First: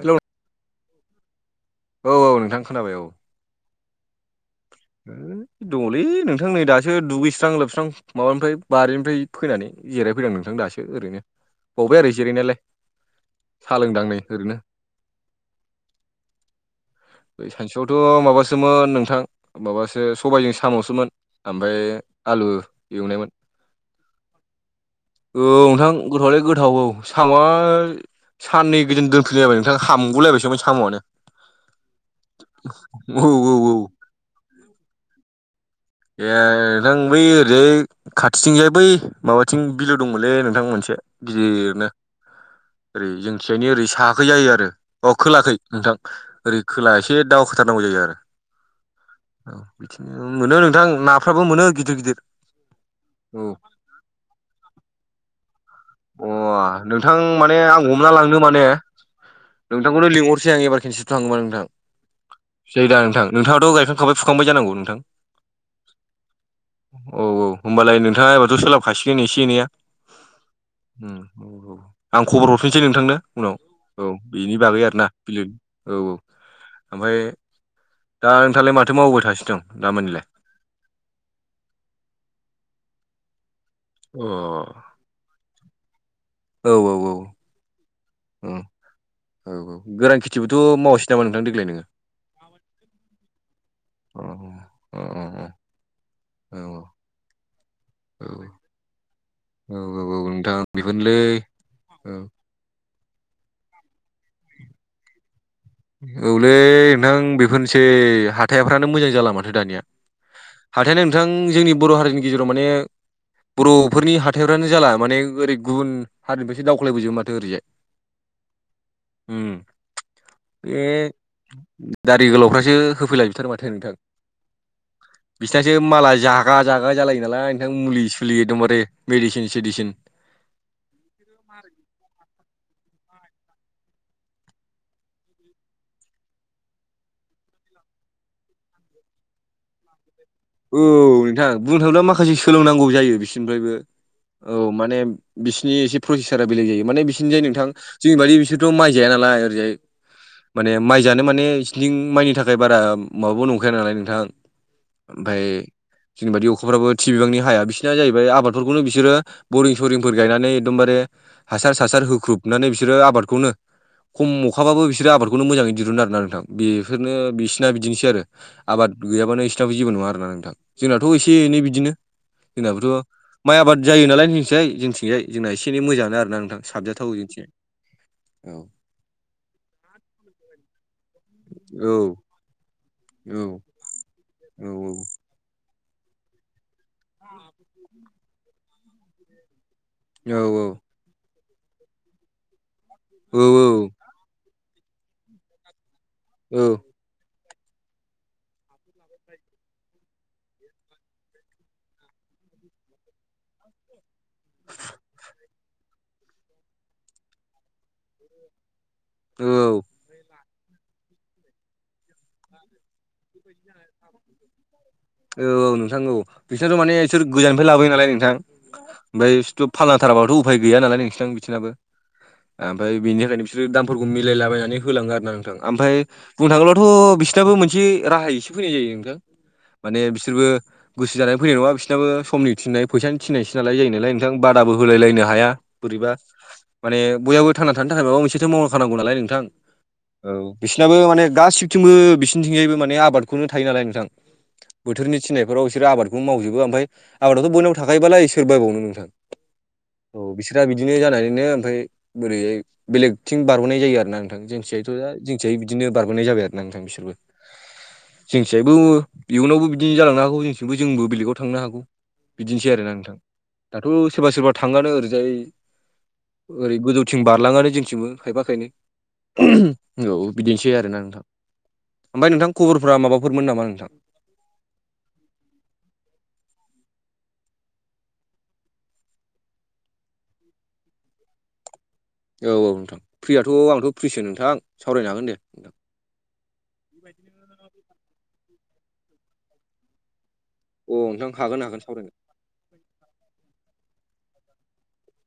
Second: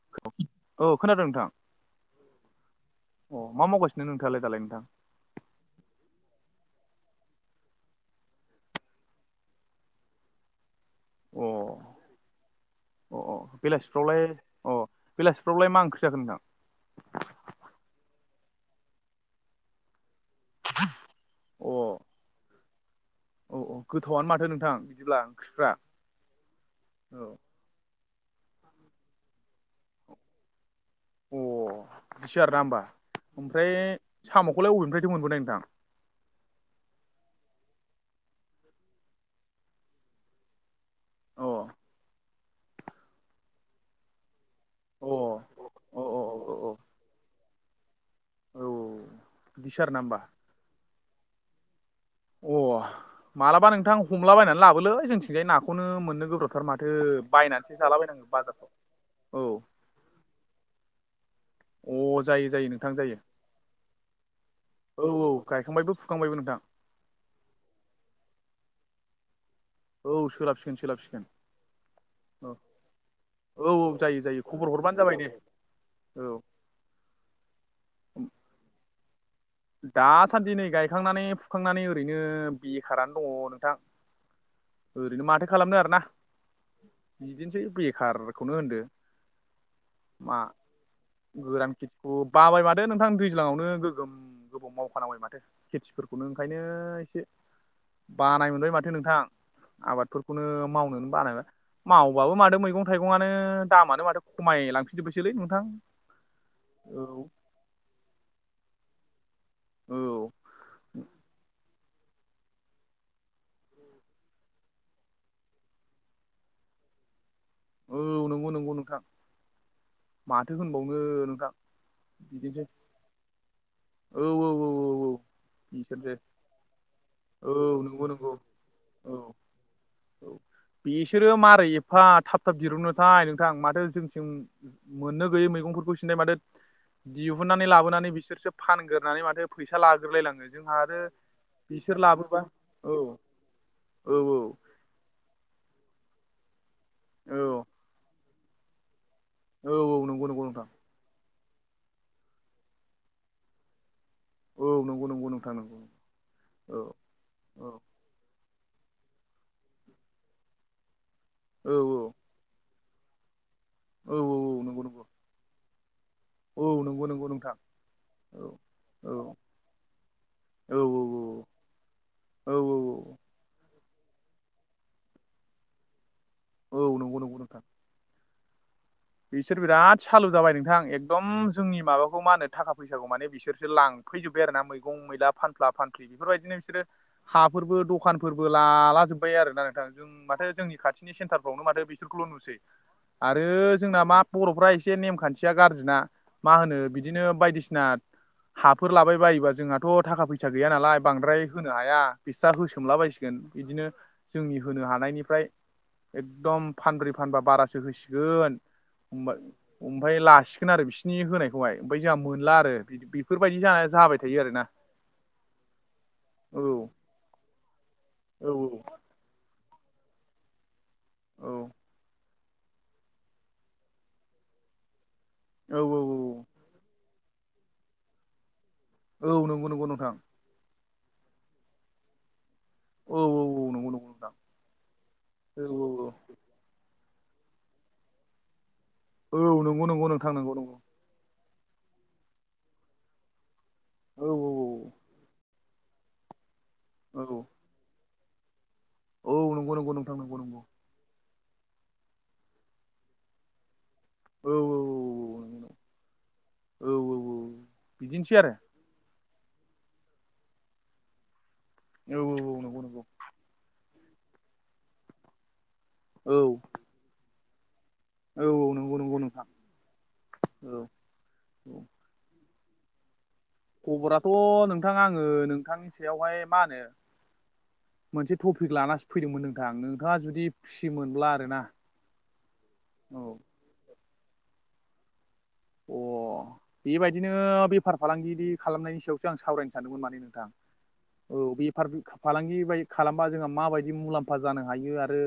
Hello औ खोनादों नोंथां। औ औ नोंथां खोनाबाय औ। अ मा मावगासिनो नोंथाङालाय दालाय नोंथां? दंलै नोंथां नै दासो दुगैस्रां लोबस्रां माबानिफ्राय बारिनिफ्राय फैनानै जिरायफैदों नोंथां दासो ओरैनो अ बावबाय आरो जिरायनायालाय। अ अ साहा लोंदां नै बेलासिफ्रावलाय ओरैनो अ बेलासिफ्रावलाय मा ओंख्रि जाखोन नोंथां? सानसेुआवथ' माबासोमोन नोंथां माबासो सबायाइजों साम'सोममोन ओमफ्राय आलु एवनायमोन। औ औ गोथावआनो माथो नोंथां। बिदिब्ला औ ओंख्रिफ्रा नोंथां गोथावलाय गोथाव औ सामा सानै गोजोन दोनफैलायबाय नोंथां हामगुलायबायसोममोन साम'आनो। अ बिदिसो आरोना होनोमबा औ औ औ ओमफ्राय साम'खौलाय बबेनिफ्रायथ मोनबोनाय नोंथां? ए नोंथां बै ओरैजाय खाथिथिंजाय बै माबाथिं बिलो दंमोनलै नोंथां मोनसे अ गिदिरनो ओरै जोंखियनो ओरै सायाखै जायो आरो अ खोलाखै। नोंथां अ ओरै औ खोला एसे दाव खाथारनांगौ जायो आरो औ औ बिदिसो आरोना होमबा बिदिनो मोनो नोंथां नाफ्राबो मोनो गिदिर गिदिर। अ औ मालाबा नोंथां हमलाबायायनानै लाबोलै जोंथि बेहाय नाखौनो मोननो अ गोब्रावथार माथो नोंथां माने आं बायनानैसो जालाबायनांगो बाजारफ्राव औ नोंखौनो लिहरसोय आं नोंथां औ अ जायो जायो जायोदा जायो नोंथां नोंथाङाथ' गायखांखाबाय फुखांखाबाय जानांगौ नोंथां औ औ गायखांबायबो फुखांबायबो नोंथां औ औ होनोमबालाय नोंथाङा एबाथ' सोलाबखाासिगोन एसे एनैया औ सोलाबसिगोन उम सोलाबसिगोन औ आं खबर औ हरफिनसै नोंथांनो उनाव औ जायो जायो बेनि खबर बागै हरबानो आरोना जाबाय दे बिलो औ औ ओमफ्राय दा नोंथालाय माथो मावबोबाय थासिनो दं दामानिलाय दासान्दि नै गायखांनानै फुखांनानै ओरैनो बेखारानो दङ नोंथां अ ओरैनो माथो खालामनो आरोना औ औ औ बिदिनोसै उम बेखारखौनो होनदो औ औ गोर खथिबोथ' मावसै नामा नोंथां देग्लाय गारान नोङो? खितखखौ बाबाय माथो नोंथां दैज्लांवनो गोगोम अ गोबाव अ मावखानांबाय अ औ माथो खेथिफोरखौनो औ ओंखायनो एसे बानाय औ मोनबाय माथो नोंथां औ औ आबादफोरखौनो नोंथां मावनोनो बेफोरनोलै बानाय औ मावबाबो माथो मैगं थाइगंआनो दामानो माथो खमायलांफिनजोबबायसोलै नोंथां औलै औ नोंथां बेफोरनोसै हाथाइफ्रानो मोजां जाला मा दानिया औ हाथायानो नोंथां जोंनि बर' हारिनि गेजेराव माने बर'फोरनि हाथाइफ्रानो जाला माने ओरै गुबुन हारिनिफ्रायो दावख्लायबोजोबो माथो ओरैजाय औ नंगौ नंगौ नोंथां उम माथो बे होनबावनो नोंथां दारि बिदिनोसै गोलावफ्रासो होफैला जोबथारो माथो नोंथां औ औ औ औ बिसनासो माला बिसोरसो जागा जागा जालायो नालाय औ नोंथां मुलि नंगौ नंगौ सुलि एदमबारे औ मेडिसिन सेडिसिन औ बिसोरो मारै एफा थाब थथाब दिरुननो थथाय नोंथां माथो जोंथिम मोननो गैयै मैगंफोरखौ सिनथाय माथो दिहुननानै लाबोनानै बिसोरसो फानग्रोनानै माथो फैसा लाग्रलायलाङो औ नोंथां बुंनो थाडाब्ला माखासे सोलोंनांगौ औ जायो बिसोरनिफ्रायबो औ माने बिसिरनि एसे प्रसेसारा बेलेग जायो माने बिसिरनि जायो औ नोंथां जोंनि बादि बिसोरथ' माइ जाया नालाय औ ओरैजाय औ नंगौ नंगौ नोंथां माने माइ जानो माने सिलिं माइनि थाखाय बारा माबाबो नंखाया नालाय नोंथां [inaudible] औ नंगौ नंगौ नोंथां ओमफ्राय नंगौ जनिबादि औ अखाफ्राबो बिबांनि हाया औ बिसोरनाया जाहैबाय आबादफोरखौनो बिसोरो बरिं सरिंफोर गायनानै एकदमबारे औ हासार हासार होख्रुबनानै बिसोरो आबादखौनो औ खम अखाबाबो नंगौ नंगौ बिसोरो आदखौ मोजाङैिरुनडा आरो नोंथां औ नंगौ बेफोरनो नंगौ नोंथां बिसिना बिदिनोसै आरो औ आबाद औ गैयाबानो जेबो नङा आरोना नोंथां औ जोंनाथ' एसे एनै बिदिनो औ जोंनाबोथ' माइ आबाद जायो नालाय मिथिसाय जोंथिंजाय जोंना एसे एन मोजाङानो आरोना नोंथां औ औ साबजाथाव नंगौ नंगौ जोंथें नोंथां औ बिसोर बिराद सालु जाबाय नोंथां एकदम जोंनि औ माबाखौ मा होनो थाखा फैसाखौ माने औ बिसोरसो लां फैजोब्बाय आरो ना औ मैगं मैला फानफ्ला फानफ्लि बेफोरबायदिनो बिसोरो हाफोरबो दखानफोरबो लालाजोब्बाय आरोना नोंथां जों औ माथो जोंनि खाथिनि सेन्टारफ्रावनो माथो बिसोरखौल' नुसै आरो जोंना मा बर'फ्रा एसे नेम खान्थिया गाज्रि ना मा होनो बिदिनो बायदिसिना हाफोर लाबाय बायोबा जोंहाथ' थाखा फैसा गैया नालाय बांद्राय होनो हाया बिस्रा होसोमलाबायसोन बिदिनो जोंनि होनो हानायनिफ्राय एकदम फानब्रै फानबा बारासो होसिगोन [unintelligible] औ ओमफफ्राय लासिगोन आरो बिसिरनि होनायखौहाय ओमफ्राय जोंहा मोनला आरो बि बेफोरबायदि जा जाबाय थायो आरोना औ नोंथां औ बिसोरथ' माने बिसोर गोजाननिफ्राय लाबोयो नालाय नोंथां औ ओमफ्रायथ' फाननाथाराबाथ' उफाय गैया नालाय नोंसि बिसिनाबो औ ओमफफ्राय बेनि थाखायनो बिसोरो दामफोरखौ मिलायलाबायनानै होलाङो आरो ना नोंथां औ ओमफफ्राय औ बुं थागौथ' बिसोरनाबो मोनसे राहाय एसे फैनाय जायो नोंथां औ नों माने बिसोरबो गोसो जानाय फैनाय नङा बिसोरनाबो समनि थिननाय औ फैसानि औ थिनायसै औ नालाय नंगौ जायो नंगौ नालाय नोंथां बादाबो होलाय लायनो हाया औ बोरैबा माने बयाबबो थांना थानो थाखाय माबा मोनसेथ' मावनाखानांगौ नालाय औ नोंथां औ नंगौ नंगौ नोंथां नंगौ औ नंगौ बिसिोरनाबो माने गासिबो थिंबो बिसिोरथिंजायबो माने आबादखौनो थायो नालाय नोंथां औ बोथोरनि थिनायफोराव बिसोर आबादखौ मावजोबो ओमफफ्राय औ आबादाथ' बोनाव थाखायोबालाय सोर बावनो नोंथां औ नंगौ नंगौ नोंथां औ नंगौ बिसोरा नंगौ बि बिदिनो जानानैनो ओमफ्राय बोरैहाय बेलेगथिं बारह'नाय जायो आरोना नोंथां औ जोंसियायथ' जंसियाय बिदिनो बारगोनाय जाबाय आरो ना नोंथां औ बिसोरबो औ औ बिदिनोसै आरो जोंथिजायबो इयुनावबो बिदिनो जालांनो हागौ जोंथिबो जोंबो बेलेगाव थांनो हागौ औ औ बिदिनोसै नंगौ आरोना नंगौ नोंथां। दाथ' सोरबा सोरबा थाङानो ओरैजाय औ ओरै गोजौथिं बारलाङानो जोंथिबो खायफा औ खायनै औ नंगौ नंगौ नोंथां औ बिदिनोसै औ आरो ना नोंथां औ ओमफफ्राय नोंथां खबरफ्रा माबाफोरमोन नामा नोंथां खबराथ' नोंथां आङो नोंथांनि सायावहाय मा होनो मोनसे टपिक लानानानै फैदोंमोन नोंथां नोंथाङा जुदि फ्रि मोनब्ला आर ना। औ औ नोंथां फ्रियाथ' आंथ' फ्रिसो नोंथां सावरायनो हागोन दे नोंथां। अ बेबायदिनो बेफार फालांगि खालामनायनि सायावसो आं सावरायनो सानदोंमोन माने नोंथां। अ नोंथां औ हागोन हागोन बेफार सावरायनो फालांगि बाय खालामबा जोंहा माबायदि मुलाम्फा जानो हायो आरो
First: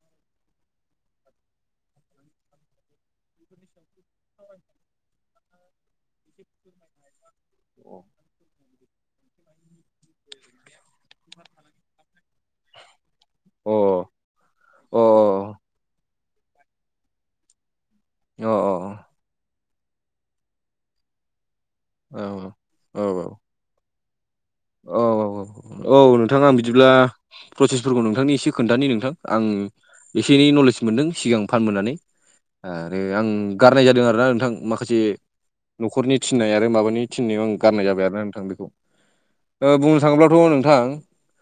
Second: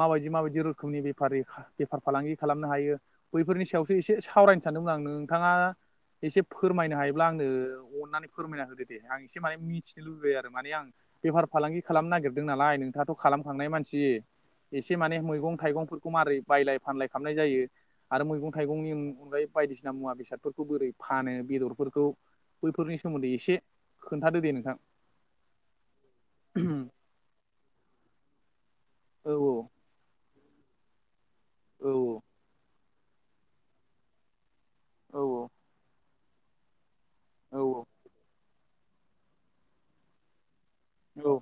माबायदि माबायदि रोखोमनि बेफारि बेफार फालांगि खालामनो हायो बैफोरनि सायाव एसे सावरायनो सानदोंमोन आं नोंथाङा एसे फोरमायनो हायोब्ला आंनो अननानै फोरमायना होदो। दे आं एसे माने मिथिनो लुबैयो आरो माने आं बेफार फालांगि खालामनो नागिरदों नालाय नोंथाङाथ' खालामखांनाय अ मानसि एसे अ माने मैगं थाइगं खौ मारै बायलाय फानलाय खालामनाय जायो आरो अ मैगं थाइगंनि अनगायै बायदिसिना मुवा बेसादफोरखौ बोरै फानो बेदरफोरखौ अ बैफोरनि औ सोमोन्दै एसे खोनथाद दे नों औ औ औ औ नोंथां आं बिदिब्ला प्रसेसफोरखौ नोंथांनि एसे खोन्थानो नोंथां औ आं एसे एनै नलेज मोनदों सिगां औ फानबोनानै। आरो आं गारनाय जादों आरोना नोंथां माखासे औ न'खरनि थिननाय आरो माबानि थिननायाव आं औ गारनाय जाबाय आरो ना नोंथां बेखौ ओ बुंनो थाङोब्लाथ' नोंथां औ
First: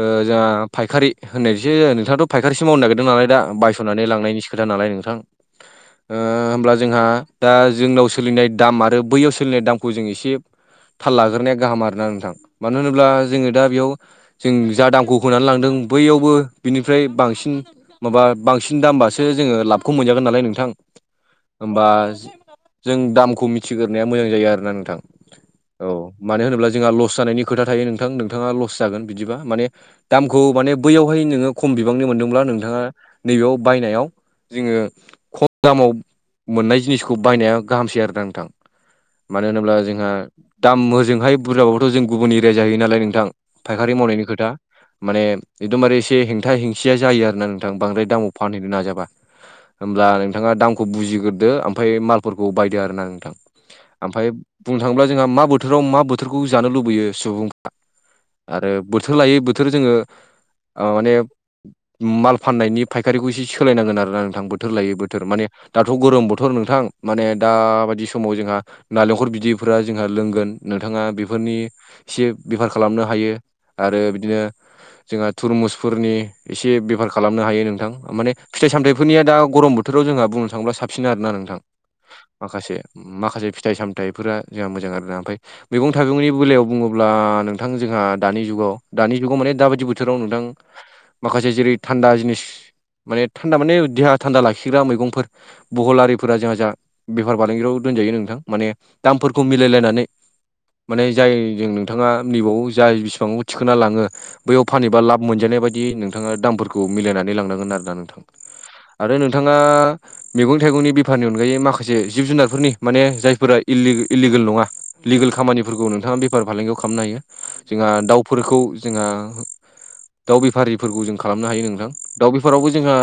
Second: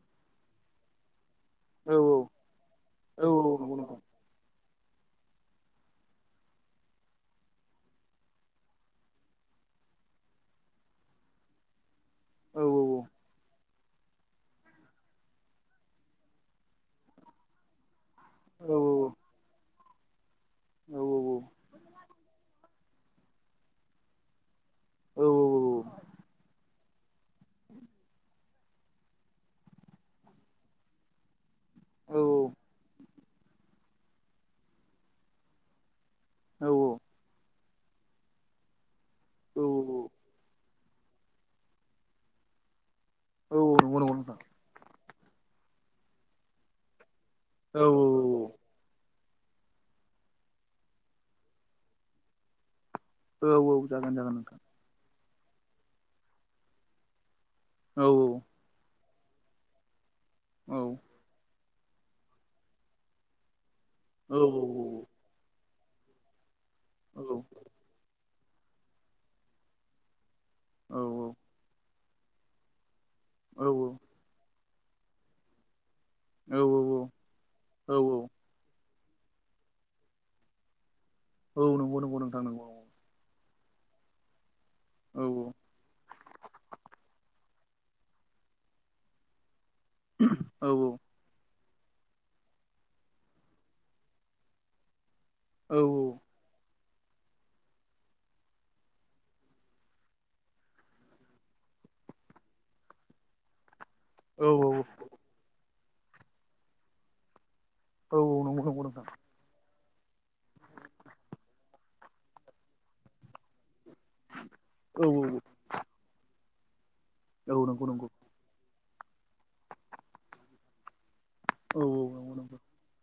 ओ जोंहा फायखारि होननायसो औ औ नोंथाङाथ' फायखारिसो मावनो नागिरदों औ नालाय दा नंगौ नोंथां बायस'नानै लांनायनि खोथा नालाय नोंथां। ओ होमब्ला जोंहा दा जोंनाव सोलिनाय दाम आरो बैयाव सोलिनाय दामखौ जों एसे थाल लाग्रोनाया गाहाम आरोना नोंथां औ मानो होनोब्ला जोङो दा बेयाव जों जा दामखौ होनानै लांदों बैयावबो बिनिफ्राय बांसिन माबा औ बांसिन दामबासो जोङो लाबखौ मोनजागोन नालाय नोंथां। औ होमबा जों दामखौ मिथिग्रोनाया मोजां जायो आरो ना। नोंथां औ औ मानो होनोब्ला जोंहा लस जानायनि खोथा थायो नोंथां। नोंथाङा लस जागोन बिदिबा माने दामखौ माने बैयावहाय नोङो खम बिबांनि औ मोनदोंब्ला नोंथाङा नैबेयाव बायनायाव जोङो खम दामाव औ मोननाय जिनिस खौ बायनाया गाहामसै आरो दा नोंथां मानो औ होनोब्ला जोंहा दाम होजोंहाय बुरजाबोथ' जों गुबुन एरिया जाहैयो नालाय नोंथां औ फायखारि नंगौ नंगौ मावनायनि नोंथां खोथा माने एकदमबारे एसे हेंथा हेंसिया जायो आरो ना नोंथां औ बांद्राय दामाव औ औ फानहैनो नाजाबा होमब्ला नोंथाङा दामखौ बुजिग्रोदो ओमफ्राय मालफोरखौ बायदो आरो नों थां जागोन ओमफ्राय जागोन नोंथां बुंनो थाङोब्ला जोंहा मा बोथोराव मा बोथोरखौ जानो लुबैयो सुबुंफ्रा औ औ आरो बोथोर लायै बोथोर जोङो औ ओव माने माल फान्नायनि फायखारिखौ इसे सोलायनांगोन आरोा औ नोंथां बोथोर लायै बोथोर माने दाथ' गोरोम बोथोर नोंथां माने दाबायदि समाव जोंहा नालेंखर बिदैफ जोंहा लोंगोन नोंथाङा बेफोरनि एसे बेफार खालामनो हायो आरो बिदिनो जोंहा थुरमुसफोरनि औ एसे बेफार खालामनो हायो नोंथां माने फिथ सामथथायफोरनिया द गरम बोथोराव जोंहा बुंनो थांङोब्ला साबसिन आरोना नों औ नंग नंगौ नोंथां नंगौ नंगौ माखासे फिथाइ सामथथायफोरा जोंहा मोजां आरोना औ ओमफफ्राय मैं थाइगंनि बेलायाव बुङोब्ला नोंथां जोंहा दानि जुगाव दानि जुगाव माने दाबादि बोथोराव नोंथां औ माखासे जेरै थान्दा जिनिस माने थान्दा माने देहा थान्दा लाखिग्रा मैगंफोर औ बुहलारिफोरा जाह ज बेफार फालांगियाव दोनजायो नोंथां माने दामफोरखौ मिलायलायनानै माने जाय जों नोंथाङा नैबाव जाय बिसेबां थिखोना लाङो औ बैयाव फानहबा लाब मोनजानाय बायदि नोंथाङा दामफोरखौ मिलायनानै लांनांगोन आरोना औ नोंथां नंगौ नंगौ नोंथां आरो नोंथाङा मैगं थाइगंनि बेफारनि अनगायै माखासे जिब जुनारफोरनि माने जायफोरा इलि इलिगेल नङा औ लिगेल खामानिफोरखौ नोंथाङा बेफार फालांगियाव खालामनो हायो औ नंगौ जोंहा नंगौ दाउ फोरखौ जोंहा दाउ बेफारिफोरखौ जों खालामनो हायो औ नोंथां औ दाउ नंगौ नंगौ औ बेफारावबो जोंहा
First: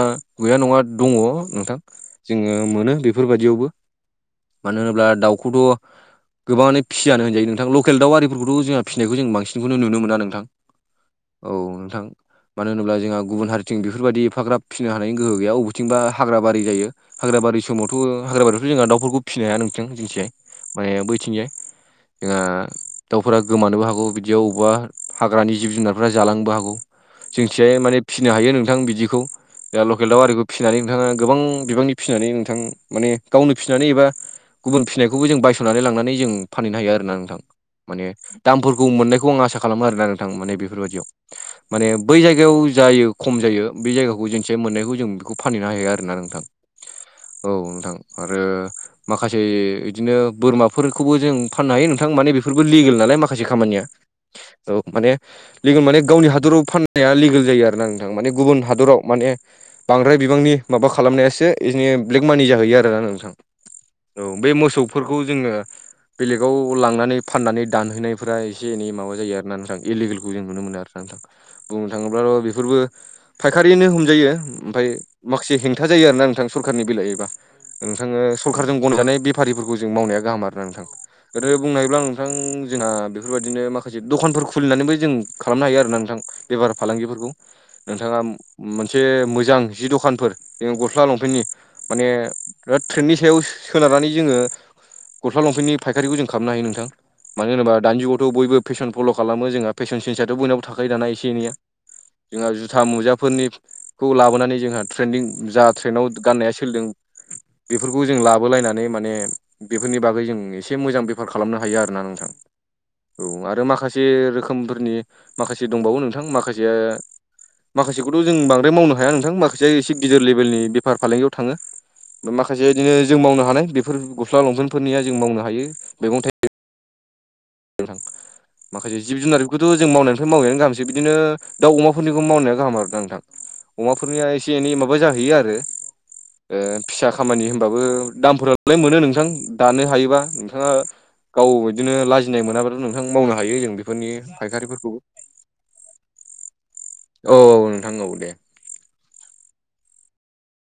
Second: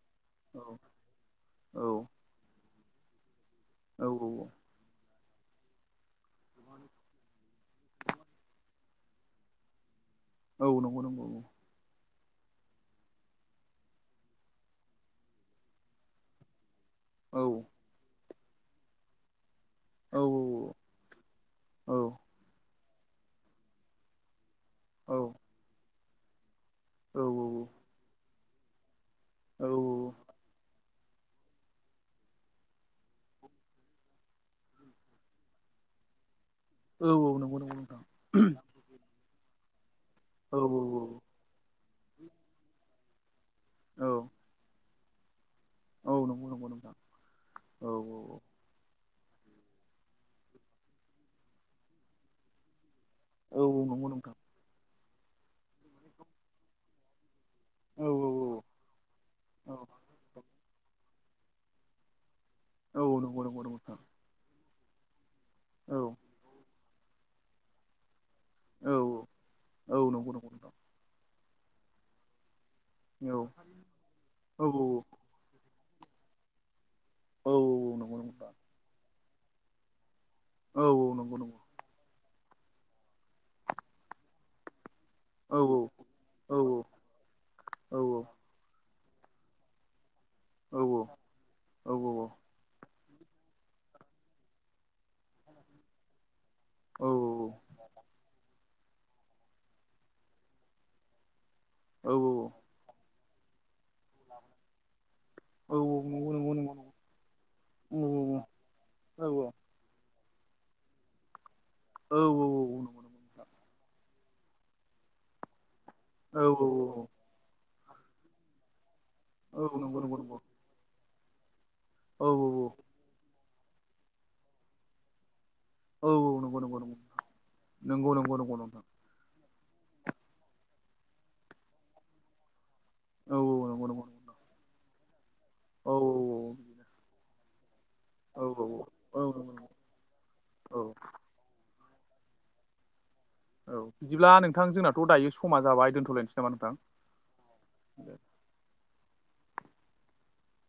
गैया नङा दङ नोंथां। औ जोङो मोनो बेफोरबायाददियावबो औ औ औ। मानो होनोब्ला दाउखौथ' गोबाङानो फिसिजानो होनजायो नोंथांल' बेल दाउिफोरखौथ जोंहा फिसिनाय जों बांसिनखौ नुनो मोना नोंथां। औ नंगौ नंगौ औ। औ नोंथां। मानो होनोब्ला जोंहा गुबुन हारिथिं बेफोरबायदि एफाग्रा फिसिनो हानायनि गोहो गैया अबेथिंबा हाग्रा बारि जायो। औ हाग्राबारि समावथ' हाग्राबारियावथ' जोंहा दाउफोरखौ फिनो हाया नोंसां जोंथियाय माने बैथिंजाय औ जोंहा दाउफोरा गोमानोबो हागौ बिदियाव बबेबा औ औ हाग्रानि जिब जुनारफोरा्रा जालांनोबो हागौ। औ जोंथियाय माने फिसिनो हायो नोंथां बिदिखौ औ द गोदाव आरिखौ फिसिनानै नोंथाङा गोबां बिबांनि फिसिनानै नोंथां माने गावनो फिसिनानै एबा गुबुन फिसिनायखौबो जों बायस'नानै लांनानै जों फानहैनो हायो आरोोना नोंथां। बर दा माने दामफोरखौ मोननायखौ आं आसा खालामो आरोोना नोंथां औ माने बेफोरबायदियाव। माने बै जायगायाव जायो खम जायो बे औ जायगाखौ जेनसे मोननायखौ जों बेखौ फानहैनो हाया औ आरोना नोंथां नंगौ नंगौ नोंथां औ नोंथां आरो माखासे बिदिनो बोरमाफोरखौबो जों फाननो हायो नोंथां माने बेफोरबो लिगेल नालाय माखासे माखासे औ खामानिया नंगौ नोंथां माने लिगेल माने गावनि हादराव फाननाया लिगेल जायो आरोोना औ नोंथांा माने गुबुन हादराव माने औ बांद्राय बिबांनि माबा खालामनायासो बिदिनो ब्लेक मानि जाहैयो आरोना औ नोंथां। नंगौ नंगौ नंगौ नोंथां औ बे मोसौफोरखौ जोङो औ। बेलेगाव लांनानै फाननानै दानहैनायफोरा्रा एसे एनै औ माबा जायो आरो आरोना नोंथां औ औ इलिगेलखौ नंगौ जों नंगौ नुनो नोंथां मोनो आरो। बुंनो थाङोब्लाथ' बेफोरबो फायखारियैनो हमजायो औ ओमफफ्राय माखासे हेंथा जायो आरोोना नोंथां सरखारनि बेलायावबा औ नंगौ नोंथाङो नंगौ सरखारजों गनजानाय बे फफारिफोरखौ जों मावनाया गाहाम आर ना औ नोंथां नंगौ गोो नंगौ बुंनायब्ला आं नोंथां जोंहा बेफोरबायदिनो माखासे दखानफोर खुलिनानैबो जों औ खालामनो हायो आरो ना नोंथां। बेफार औ औ फालांगिफोरखौ नोंथाङा औ मोनसे मोजां जि दखानफोर ज गस्ला लंफेेननि माने दा ट्रेेननि सायाव सोनारनानै जोङो गस्ला लंफेननि फायखारिखौ जों खालामनो हायो नोंथां। औ मानो होनोबा दानि जुगावथ' बयबो फेसन फल' खालामो जोंहा फेसन सेन्सथ' बयनावबो थाखायो दाना एसे एनैया। नंगौ नंगौ जोंहा जुथा मुजाफोरनि खौ लाबोनानै जोंहा ट्रेन्दिं औ नंगौ औ जा नंगौ ट्रेन्डआव गाननाया नंगौ सोलिदों औ औ बेफोरखौ औ जों लाबोलायनानै माने बेफोरनि बागै जों एसे मोजां बेफार खालामनो हायो आरोना नोंथां औ आरो माखासे से रोखोमफोरनि माखासे दंबावो नोंथां माखासेया माखासेखौथ' जों बांद्राय मावनो हाया नोंथां माखासेया एसे गिदिर लेभेलनि बेफार फालांगियाव थाङो। माखासे इदिनो जों मावनो हानाय बेफोर गस्ला लंफेनफोरनिया जों मावनो हायो। औ मैगं नंगौ नंगौ नंगौ थाइगं नंगौ नंगौ नंगौ नंगौ। माखासे जिब जुनारफोरखौथ' जों मावनायनिफ्राय मावनायानो गाहामसो बिदिनो दाउ अमाफोरनिखौ मावनाया गाहाम आरो दा नोंथां। औ औ नंगौ नंगौ अमाफोरनिया नंगौ एसे एनै माबा जाहैयो आरो। औ। ओ फिसा खामानि होनबाबो औ औ दामफोरालाय मोनो औ नोंथां दानो हायोबा नोंथाङा औ गाव बिदिनो लाजिनाय मोनाब्लाथ' नोंथां मावनो हायो जों औ बेफोरनि बिदिब्ला नोंथां फायखारिफोरखौ। जोंनाथ' दायो समा जाबाय दोनथ'लायनिसै नामा नोंथां? औ औ नोंथां औ दे।